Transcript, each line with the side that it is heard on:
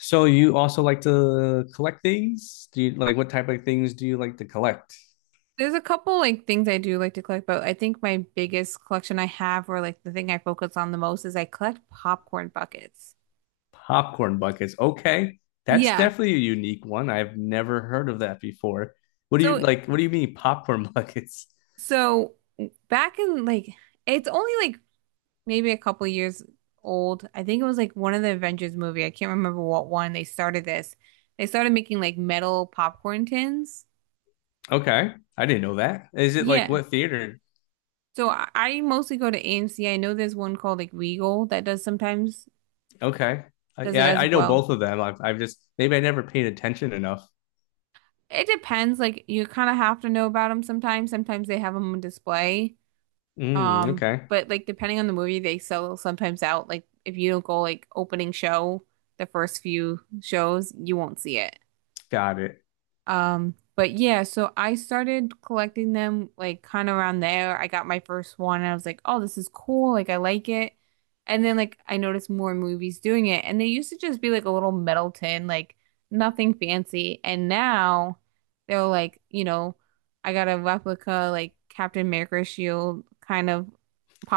left: So you also like to collect things? Do you like what type of things do you like to collect?
right: There's a couple like things I do like to collect, but I think my biggest collection I have, or like the thing I focus on the most, is I collect popcorn buckets.
left: Popcorn buckets. Okay. That's
right: Yeah.
left: definitely a unique one. I've never heard of that before. What do you
right: So
left: like what do you mean popcorn buckets?
right: so back in like it's only like maybe a couple years old. I think it was like one of the Avengers movie. I can't remember what one they started this. They started making like metal popcorn tins.
left: Okay. I didn't know that. Is it like
right: Yeah.
left: what theater?
right: So I mostly go to AMC. I know there's one called like Regal that does sometimes
left: Okay. I,
right: does it
left: yeah, I, I
right: as
left: know
right: well.
left: both of them. I've just maybe I never paid attention enough.
right: It depends. Like you kind of have to know about them sometimes. Sometimes they have them on display.
left: Mm, okay.
right: But like depending on the movie, they sell sometimes out. Like if you don't go like opening show, the first few shows, you won't see it.
left: Got it.
right: But yeah, so I started collecting them like kind of around there. I got my first one and I was like, oh, this is cool. Like, I like it. And then like I noticed more movies doing it. And they used to just be like a little metal tin, like nothing fancy. And now they're like, I got a replica like Captain America shield kind of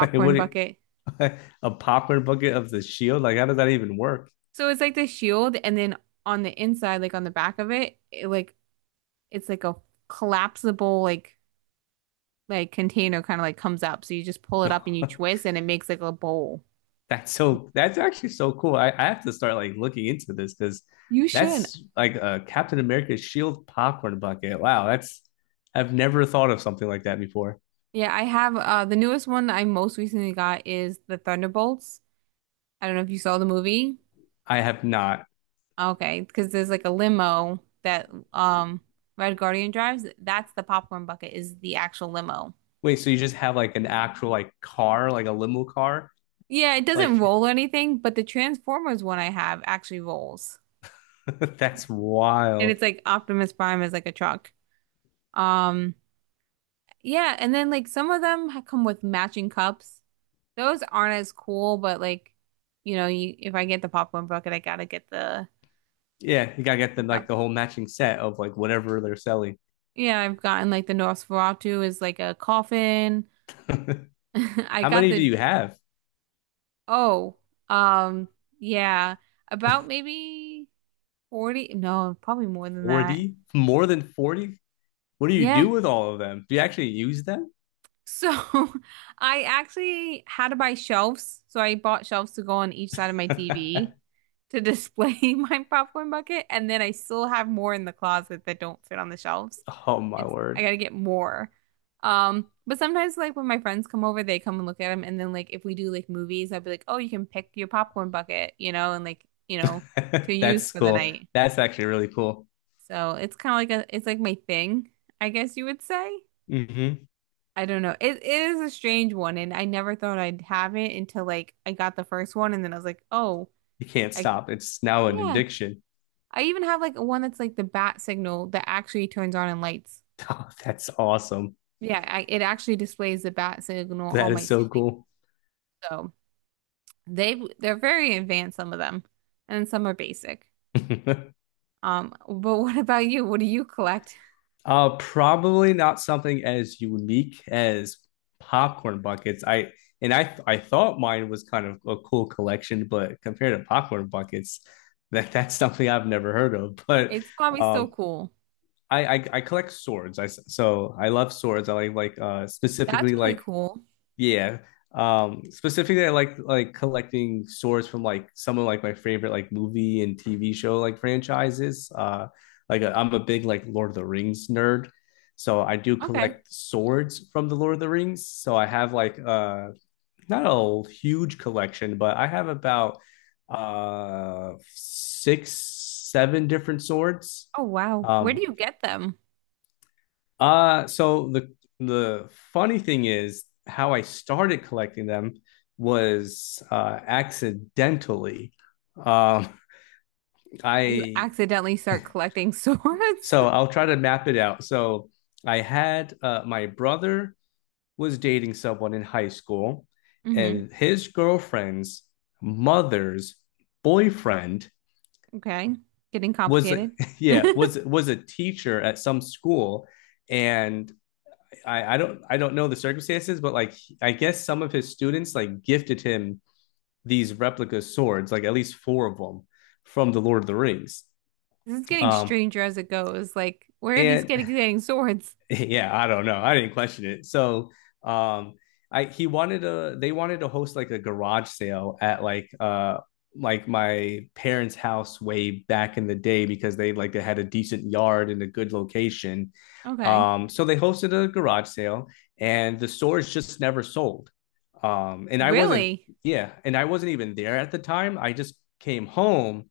left: Like, What do you-
right: bucket.
left: a popcorn bucket of the shield? Like how does that even work?
right: So it's like the shield and then on the inside, like on the back of it, it like it's like a collapsible like container kind of like comes up. So you just pull it up and you twist and it makes like a bowl.
left: That's actually so cool. I have to start like looking into this because
right: You should.
left: that's like a Captain America shield popcorn bucket. Wow, that's I've never thought of something like that before.
right: Yeah, I have the newest one I most recently got is the Thunderbolts. I don't know if you saw the movie.
left: I have not.
right: Okay, because there's like a limo that Red Guardian drives. That's the popcorn bucket is the actual limo.
left: Wait, so you just have like an actual like car, like a limo car?
right: Yeah, it doesn't
left: Like
right: roll or anything, but the Transformers one I have actually rolls.
left: that's
right: And
left: wild.
right: it's like Optimus Prime is like a truck. Um yeah, and then like some of them come with matching cups. Those aren't as cool, but like, if I get the popcorn bucket, I gotta get
left: Yeah, you gotta get
right: the
left: them
right: cup.
left: like the whole matching set of like whatever they're selling.
right: Yeah, I've gotten like the Nosferatu is like a coffin. I
left: How
right: got
left: many do
right: the,
left: you have?
right: oh, um, yeah, about maybe 40, no, probably more than that.
left: 40? More than 40? What do you
right: Yeah,
left: do with all of them? Do you actually use them?
right: so I actually had to buy shelves. So I bought shelves to go on each side of my TV to display my popcorn bucket. And then I still have more in the closet that don't fit on the shelves.
left: Oh my
right: It's I
left: word.
right: gotta get more. But sometimes like when my friends come over, they come and look at them. And then like if we do like movies, I'd be like, oh, you can pick your popcorn bucket, you know, and like, you know, to use
left: That's
right: for the
left: cool.
right: night.
left: That's actually really cool.
right: So it's kind of like a it's like my thing, I guess you would say.
left: hmm
right: I don't know. It is a strange one, and I never thought I'd have it until like I got the first one, and then I was like, oh,
left: You can't
right: I
left: stop. It's now an
right: yeah.
left: addiction.
right: I even have like one that's like the bat signal that actually turns on and lights.
left: Oh, that's awesome.
right: Yeah, it actually displays the bat signal
left: That
right: on my
left: is so
right: ceiling.
left: cool.
right: So they're very advanced, some of them, and some are basic. But what about you? What do you collect?
left: Probably not something as unique as popcorn buckets. I and I I thought mine was kind of a cool collection, but compared to popcorn buckets, that's something I've never heard of. But
right: It's probably still
left: um,
right: cool.
left: I collect swords. I love swords. I like
right: That's
left: specifically
right: really
left: like
right: cool.
left: Yeah. Specifically, I like collecting swords from like some of like my favorite like movie and TV show like franchises. I'm a big like Lord of the Rings nerd, so I do
right: Okay.
left: collect swords from the Lord of the Rings. So I have like not a huge collection, but I have about six, seven different swords.
right: Oh wow. Where do
left: Um,
right: you get them?
left: so the funny thing is how I started collecting them was accidentally. Um,
right: How do you
left: I
right: accidentally start collecting swords?
left: I'll try to map it out. So I had my brother was dating someone in high school,
right: Hmm.
left: and his girlfriend's mother's boyfriend
right: Okay. Getting
left: was
right: complicated.
left: was a teacher at some school, and I don't know the circumstances, but like I guess some of his students like gifted him these replica swords, like at least four of them from the Lord of the Rings.
right: This is getting
left: Um,
right: stranger as it goes. Like, where are these
left: and
right: kids getting swords?
left: Yeah, I don't know. I didn't question it. So, um, I he wanted to they wanted to host like a garage sale at like my parents' house way back in the day because they like they had a decent yard and a good location.
right: Okay.
left: So they hosted a garage sale and the stores just never sold. And I wasn't,
right: Really?
left: Yeah, and I wasn't even there at the time. I just came home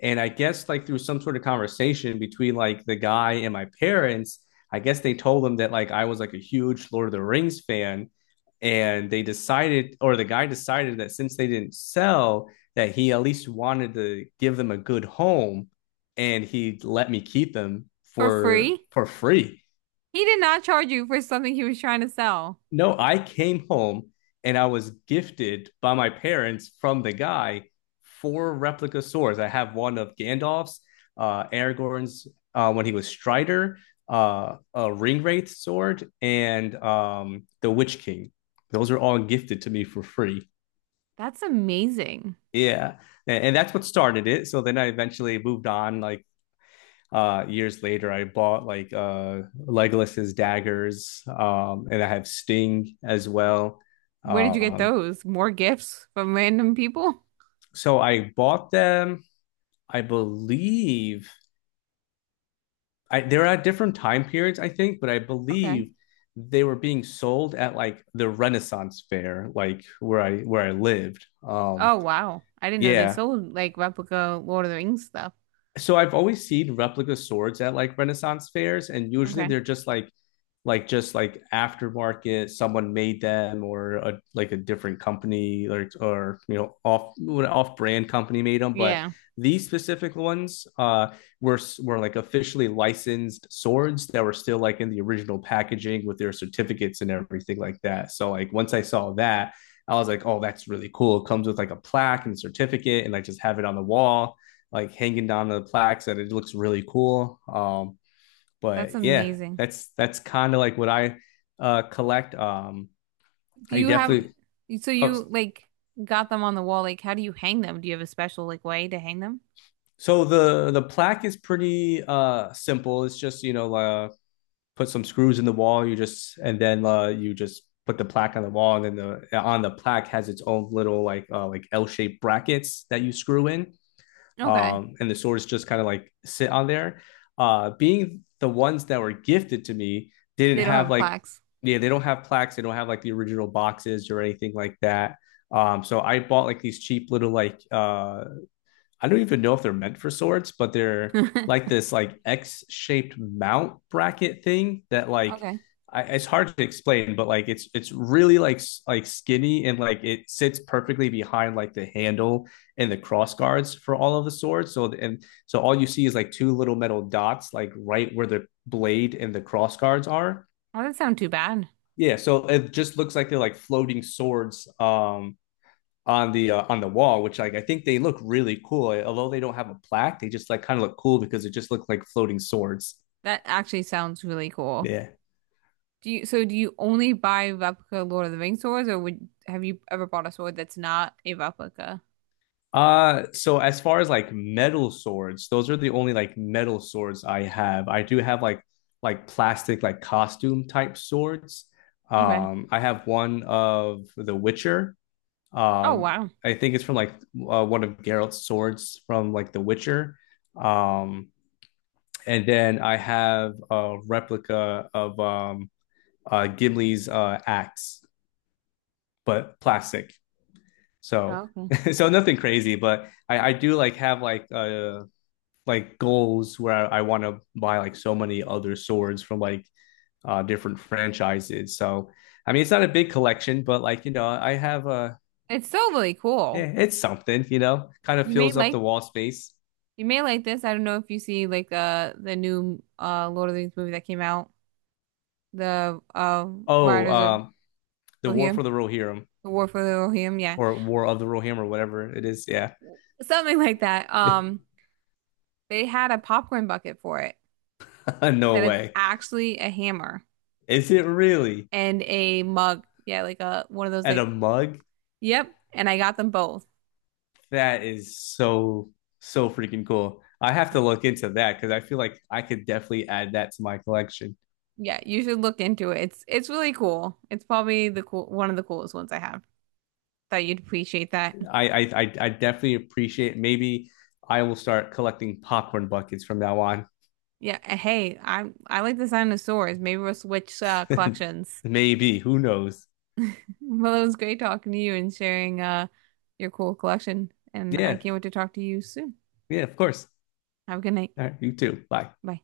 left: and I guess like through some sort of conversation between like the guy and my parents, I guess they told them that like I was like a huge Lord of the Rings fan. And they decided, or the guy decided that since they didn't sell, that he at least wanted to give them a good home and he let me keep them
right: For
left: for
right: free?
left: free.
right: He did not charge you for something he was trying to sell.
left: No, I came home and I was gifted by my parents from the guy four replica swords. I have one of Gandalf's, Aragorn's when he was Strider, a Ringwraith sword, and the Witch King. Those are all gifted to me for free.
right: That's amazing.
left: Yeah, and that's what started it. So then I eventually moved on. Like years later, I bought like Legolas's daggers, and I have Sting as well.
right: Where did you get
left: Um,
right: those? More gifts from random people?
left: so I bought them, I believe I they're at different time periods, I think, but I
right: Okay.
left: believe they were being sold at like the Renaissance fair, where I lived.
right: Oh, wow. I didn't know they
left: Yeah.
right: sold like replica Lord of the Rings stuff.
left: So I've always seen replica swords at like Renaissance fairs, and usually
right: Okay.
left: they're just like just like aftermarket someone made them or like a different company or you know off brand company made them but
right: Yeah.
left: these specific ones were like officially licensed swords that were still like in the original packaging with their certificates and everything like that. So like once I saw that, I was like, oh, that's really cool. It comes with like a plaque and certificate, and like just have it on the wall, like hanging down the plaques, and it looks really cool.
right: That's
left: But yeah,
right: amazing.
left: that's kind of like what I collect.
right: Do
left: I
right: you have,
left: definitely.
right: so
left: Oh,
right: you like got them on the wall. Like, how do you hang them? Do you have a special like way to hang them?
left: so the plaque is pretty simple. It's just you know put some screws in the wall. You just put the plaque on the wall, and then the on the plaque has its own little like L shaped brackets that you screw in,
right: Okay.
left: and the swords just kind of like sit on there. Being the ones that were gifted to me didn't
right: They don't
left: have
right: have
left: like
right: plaques.
left: yeah they don't have plaques. They don't have like the original boxes or anything like that. So I bought like these cheap little I don't even know if they're meant for swords, but they're like this like X-shaped mount bracket thing that like
right: Okay.
left: it's hard to explain, but like it's really like skinny and like it sits perfectly behind like the handle and the cross guards for all of the swords. So and so all you see is like two little metal dots like right where the blade and the cross guards are.
right: Oh, that doesn't sound too bad.
left: Yeah, so it just looks like they're like floating swords on the wall, which like I think they look really cool. Although they don't have a plaque, they just like kind of look cool because it just looked like floating swords.
right: That actually sounds really cool.
left: Yeah.
right: Do you, so do you only buy replica Lord of the Rings swords or would, have you ever bought a sword that's not a replica?
left: So as far as like metal swords, those are the only like metal swords I have. I do have like plastic like costume type swords.
right: Okay.
left: I have one of The Witcher.
right: Oh, wow.
left: I think it's from like one of Geralt's swords from like The Witcher. Um and then I have a replica of Gimli's axe, but plastic.
right: Oh,
left: So
right: okay.
left: so nothing crazy, but I do like have like goals where I want to buy like so many other swords from like different franchises. So I mean it's not a big collection, but like you know I have a
right: It's still really
left: yeah
right: cool.
left: it's something you know kind of
right: You may
left: fills up the
right: like,
left: wall space.
right: you may like this. I don't know if you see like the new Lord of the Rings movie that came out the
left: Oh
right: Riders of
left: the War
right: Rohirrim,
left: for the Rohirrim
right: the War for the Rohirrim, yeah,
left: or War of the Rohirrim or whatever it is. Yeah,
right: something like that. They had a popcorn bucket for it
left: no
right: that it's
left: way.
right: actually a hammer
left: Is it really?
right: and a mug, yeah, like a one of those
left: And
right: like,
left: a mug?
right: yep. And I got them both.
left: That is so, so freaking cool. I have to look into that because I feel like I could definitely add that to my collection.
right: Yeah, you should look into it. It's really cool. It's probably the one of the coolest ones I have. Thought you'd appreciate that.
left: I definitely appreciate. Maybe I will start collecting popcorn buckets from now on.
right: Yeah, and hey, I like the sound of swords. Maybe we'll switch collections.
left: Maybe, who knows?
right: Well, it was great talking to you and sharing your cool collection, and I
left: Yeah,
right: can't wait to talk to you soon.
left: yeah, of course.
right: Have a good night.
left: All right, you too. Bye.
right: Bye.